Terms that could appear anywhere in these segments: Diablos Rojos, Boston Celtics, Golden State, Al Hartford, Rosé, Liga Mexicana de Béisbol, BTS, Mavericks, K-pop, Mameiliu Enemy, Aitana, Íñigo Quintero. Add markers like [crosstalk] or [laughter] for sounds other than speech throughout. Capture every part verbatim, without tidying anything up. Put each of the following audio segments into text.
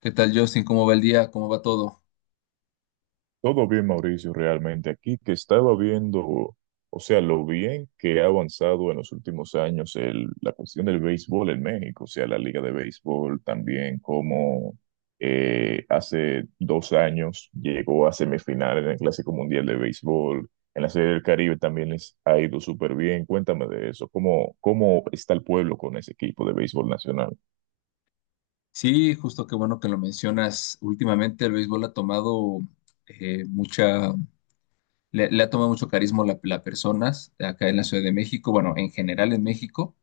¿Qué tal, Justin? ¿Cómo va el día? ¿Cómo va todo? Todo bien, Mauricio, realmente. Aquí que estaba viendo, o sea, lo bien que ha avanzado en los últimos años el- la cuestión del béisbol en México, o sea, la liga de béisbol también, como eh, hace dos años llegó a semifinales en el Clásico Mundial de Béisbol, en la Serie del Caribe también les ha ido súper bien. Cuéntame de eso, ¿cómo, cómo está el pueblo con ese equipo de béisbol nacional? Sí, justo qué bueno que lo mencionas. Últimamente el béisbol ha tomado eh, mucha, le, le ha tomado mucho carisma la- las personas acá en la Ciudad de México, bueno, en general en México,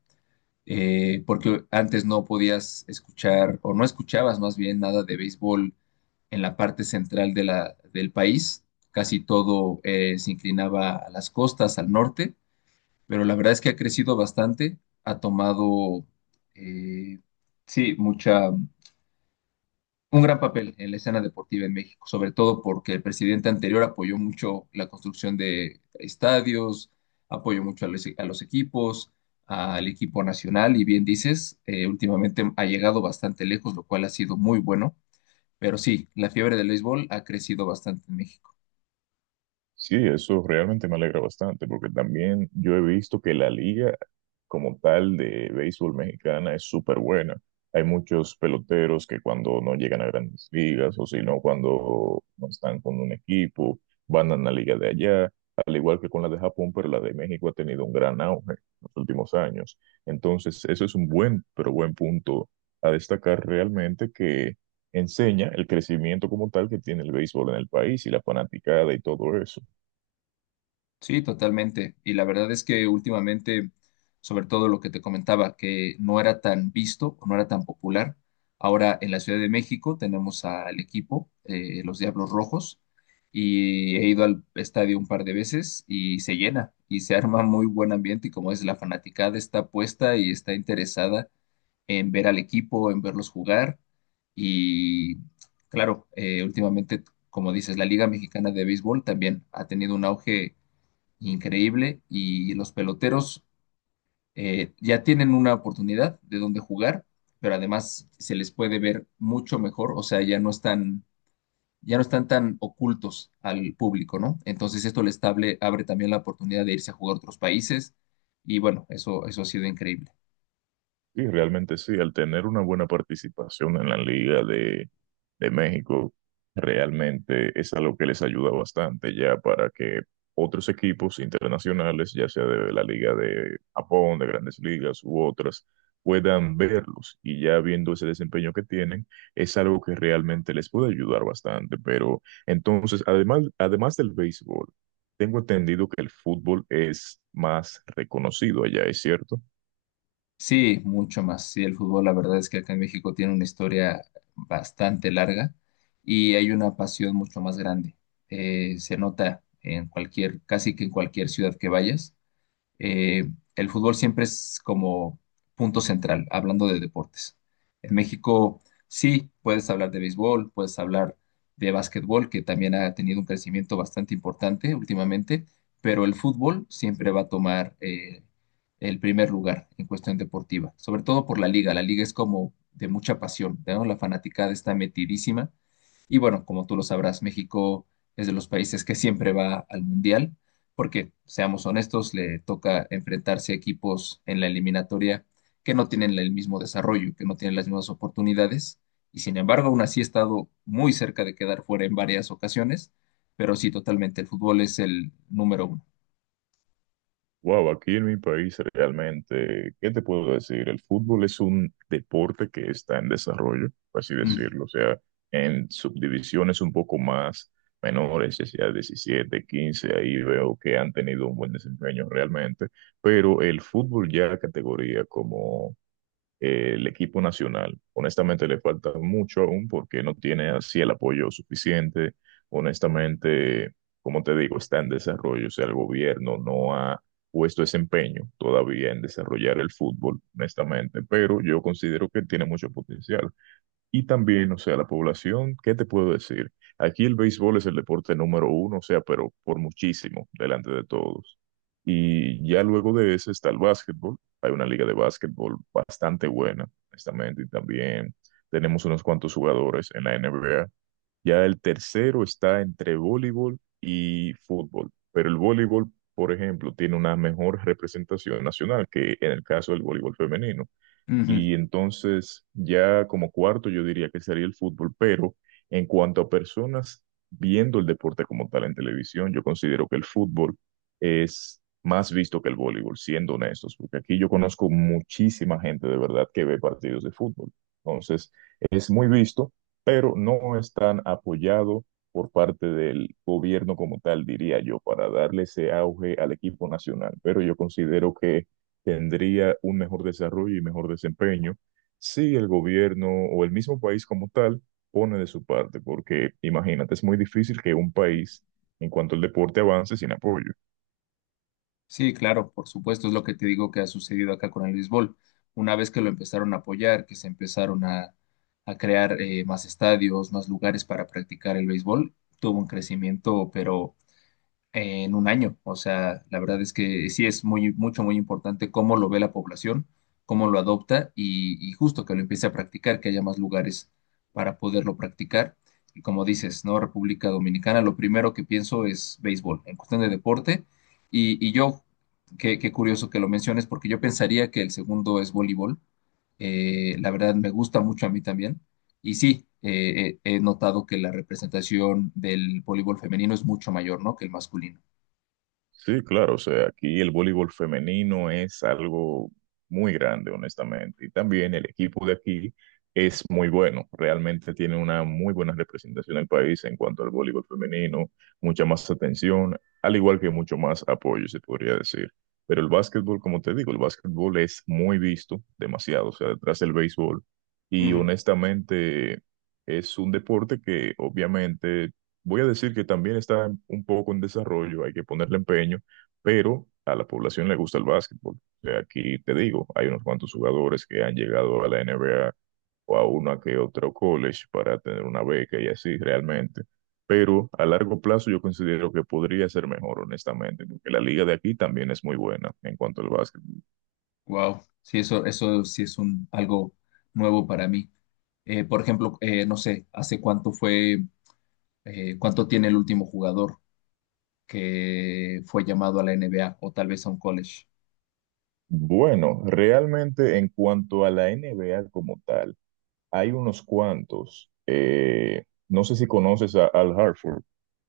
eh, porque antes no podías escuchar o no escuchabas más bien nada de béisbol en la parte central de la, del país. Casi todo eh, se inclinaba a las costas, al norte. Pero la verdad es que ha crecido bastante, ha tomado, eh, sí, mucha, un gran papel en la escena deportiva en México, sobre todo porque el presidente anterior apoyó mucho la construcción de estadios, apoyó mucho a los, a los equipos, al equipo nacional. Y bien dices, eh, últimamente ha llegado bastante lejos, lo cual ha sido muy bueno, pero sí, la fiebre del béisbol ha crecido bastante en México. Sí, eso realmente me alegra bastante, porque también yo he visto que la liga como tal de béisbol mexicana es súper buena. Hay muchos peloteros que cuando no llegan a grandes ligas o si no, cuando no están con un equipo, van a la liga de allá, al igual que con la de Japón, pero la de México ha tenido un gran auge en los últimos años. Entonces, eso es un buen, pero buen punto a destacar realmente que enseña el crecimiento como tal que tiene el béisbol en el país y la fanaticada y todo eso. Sí, totalmente. Y la verdad es que últimamente, sobre todo lo que te comentaba, que no era tan visto o no era tan popular. Ahora en la Ciudad de México tenemos al equipo, eh, los Diablos Rojos, y he ido al estadio un par de veces y se llena y se [laughs] arma muy buen ambiente y como es, la fanaticada está puesta y está interesada en ver al equipo, en verlos jugar. Y claro, eh, últimamente, como dices, la Liga Mexicana de Béisbol también ha tenido un auge increíble y los peloteros eh, ya tienen una oportunidad de dónde jugar, pero además se les puede ver mucho mejor, o sea, ya no están, ya no están tan ocultos al público, ¿no? Entonces esto les table- abre también la oportunidad de irse a jugar a otros países y bueno, eso, eso ha sido increíble. Sí, realmente sí, al tener una buena participación en la Liga de, de México, realmente es algo que les ayuda bastante ya para que otros equipos internacionales, ya sea de la Liga de Japón, de Grandes Ligas u otras, puedan verlos y ya viendo ese desempeño que tienen, es algo que realmente les puede ayudar bastante. Pero entonces, además, además del béisbol, tengo entendido que el fútbol es más reconocido allá, ¿es cierto? Sí, mucho más. Sí, el fútbol, la verdad es que acá en México tiene una historia bastante larga y hay una pasión mucho más grande. Eh, se nota en cualquier, casi que en cualquier ciudad que vayas. Eh, el fútbol siempre es como punto central, hablando de deportes. En México sí puedes hablar de béisbol, puedes hablar de básquetbol, que también ha tenido un crecimiento bastante importante últimamente, pero el fútbol siempre va a tomar eh, el primer lugar en cuestión deportiva, sobre todo por la liga. La liga es como de mucha pasión, ¿no? La fanaticada está metidísima. Y bueno, como tú lo sabrás, México es de los países que siempre va al mundial porque, seamos honestos, le toca enfrentarse a equipos en la eliminatoria que no tienen el mismo desarrollo, que no tienen las mismas oportunidades, y sin embargo, aún así ha estado muy cerca de quedar fuera en varias ocasiones, pero sí, totalmente, el fútbol es el número uno. Wow, aquí en mi país realmente, ¿qué te puedo decir? El fútbol es un deporte que está en desarrollo, por así Mm, decirlo, o sea, en subdivisiones un poco más menores, ya sea diecisiete, quince, ahí veo que han tenido un buen desempeño realmente, pero el fútbol ya categoría como eh, el equipo nacional. Honestamente le falta mucho aún porque no tiene así el apoyo suficiente. Honestamente, como te digo, está en desarrollo. O sea, el gobierno no ha puesto ese empeño todavía en desarrollar el fútbol, honestamente, pero yo considero que tiene mucho potencial. Y también, o sea, la población, ¿qué te puedo decir? Aquí el béisbol es el deporte número uno, o sea, pero por muchísimo, delante de todos. Y ya luego de ese está el básquetbol. Hay una liga de básquetbol bastante buena, honestamente, y también tenemos unos cuantos jugadores en la N B A. Ya el tercero está entre voleibol y fútbol, pero el voleibol, por ejemplo, tiene una mejor representación nacional que en el caso del voleibol femenino. ujú. Y entonces ya como cuarto yo diría que sería el fútbol, pero en cuanto a personas viendo el deporte como tal en televisión, yo considero que el fútbol es más visto que el voleibol, siendo honestos, porque aquí yo conozco muchísima gente de verdad que ve partidos de fútbol. Entonces es muy visto, pero no es tan apoyado por parte del gobierno como tal, diría yo, para darle ese auge al equipo nacional. Pero yo considero que tendría un mejor desarrollo y mejor desempeño si el gobierno o el mismo país como tal pone de su parte, porque imagínate, es muy difícil que un país en cuanto al deporte avance sin apoyo. Sí, claro, por supuesto, es lo que te digo que ha sucedido acá con el béisbol. Una vez que lo empezaron a apoyar, que se empezaron a, a crear eh, más estadios, más lugares para practicar el béisbol, tuvo un crecimiento, pero en un año. O sea, la verdad es que sí es muy, mucho, muy importante cómo lo ve la población, cómo lo adopta y, y justo que lo empiece a practicar, que haya más lugares para poderlo practicar. Y como dices, ¿no? República Dominicana, lo primero que pienso es béisbol, en cuestión de deporte. Y, y yo, qué, qué curioso que lo menciones, porque yo pensaría que el segundo es voleibol. Eh, la verdad me gusta mucho a mí también. Y sí, eh, he he notado que la representación del voleibol femenino es mucho mayor, ¿no?, que el masculino. Sí, claro, o sea, aquí el voleibol femenino es algo muy grande, honestamente, y también el equipo de aquí es muy bueno, realmente tiene una muy buena representación en el país en cuanto al voleibol femenino, mucha más atención, al igual que mucho más apoyo, se podría decir. Pero el básquetbol, como te digo, el básquetbol es muy visto, demasiado, o sea, detrás del béisbol, y honestamente es un deporte que obviamente voy a decir que también está en- un poco en desarrollo, hay que ponerle empeño, pero a la población le gusta el básquetbol. O sea, aquí te digo, hay unos cuantos jugadores que han llegado a la N B A o a una que otro college para tener una beca y así realmente. Pero a largo plazo yo considero que podría ser mejor, honestamente, porque la liga de aquí también es muy buena en cuanto al básquetbol. Wow, sí, eso, eso sí es un, algo nuevo para mí. Eh, por ejemplo, eh, no sé, ¿hace cuánto fue, eh, cuánto tiene el último jugador que fue llamado a la N B A o tal vez a un college? Bueno, realmente en cuanto a la N B A como tal. Hay unos cuantos. Eh, no sé si conoces a Al Hartford.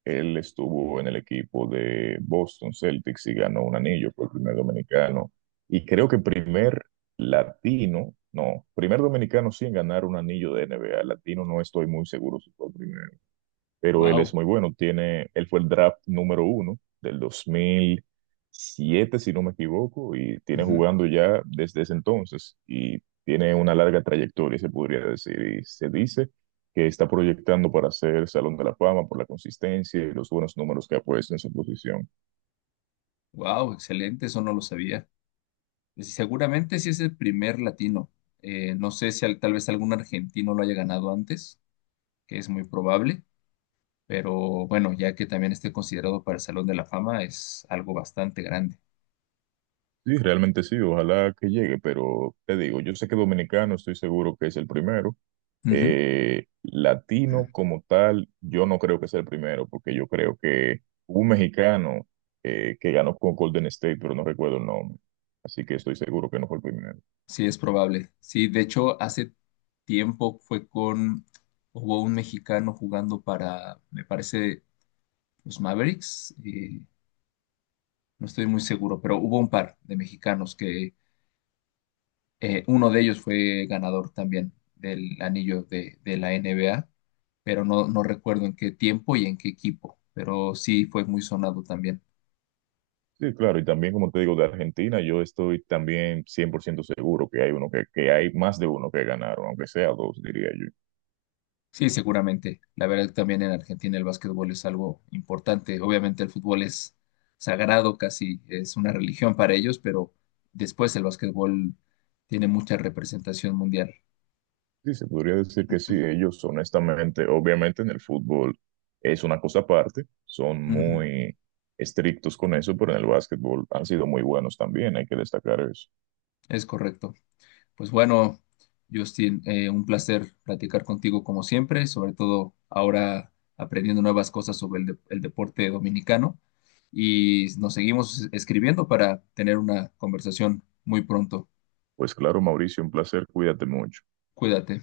Él estuvo en el equipo de Boston Celtics y ganó un anillo, fue el primer dominicano. Y creo que primer latino, no, primer dominicano sin ganar un anillo de N B A. Latino no estoy muy seguro si fue el primero, pero él es Wow, muy bueno. Tiene, él fue el draft número uno del dos mil siete, si no me equivoco, y tiene ujú. jugando ya desde ese entonces y tiene una larga trayectoria, se podría decir, y se dice que está proyectando para ser Salón de la Fama por la consistencia y los buenos números que ha puesto en su posición. Wow, excelente, eso no lo sabía. Eh, Seguramente sí es el primer latino. Eh, no sé si al- tal vez algún argentino lo haya ganado antes, que es muy probable, pero bueno, ya que también esté considerado para el Salón de la Fama, es algo bastante grande. Sí, realmente sí, ojalá que llegue, pero te digo, yo sé que dominicano, estoy seguro que es el primero, Ujú. eh, latino como tal, yo no creo que sea el primero, porque yo creo que hubo un mexicano eh, que ganó con Golden State, pero no recuerdo el nombre. Así que estoy seguro que no fue el primero. Sí, es probable. Sí, de hecho, hace tiempo fue con, hubo un mexicano jugando para, me parece, los Mavericks, eh, no estoy muy seguro, pero hubo un par de mexicanos que eh, uno de ellos fue ganador también del anillo de, de la N B A, pero no, no recuerdo en qué tiempo y en qué equipo, pero sí fue muy sonado también. Sí, claro, y también como te digo, de Argentina, yo estoy también cien por ciento seguro que hay uno que, que hay más de uno que ganaron, aunque sea dos, diría yo. Sí, seguramente. La verdad que también en Argentina el básquetbol es algo importante. Obviamente el fútbol es sagrado, casi es una religión para ellos, pero después el básquetbol tiene mucha representación mundial. Sí, se podría decir que sí, [clears throat] ellos honestamente, obviamente en el fútbol es una cosa aparte, son Ujú. muy estrictos con eso, pero en el básquetbol han sido muy buenos también, hay que destacar eso. Es correcto. Pues bueno, Justin, eh, un placer platicar contigo como siempre, sobre todo ahora aprendiendo nuevas cosas sobre el, de- el deporte dominicano y nos seguimos escribiendo para tener una conversación muy pronto. Pues claro, Mauricio, un placer, cuídate mucho. Cuídate.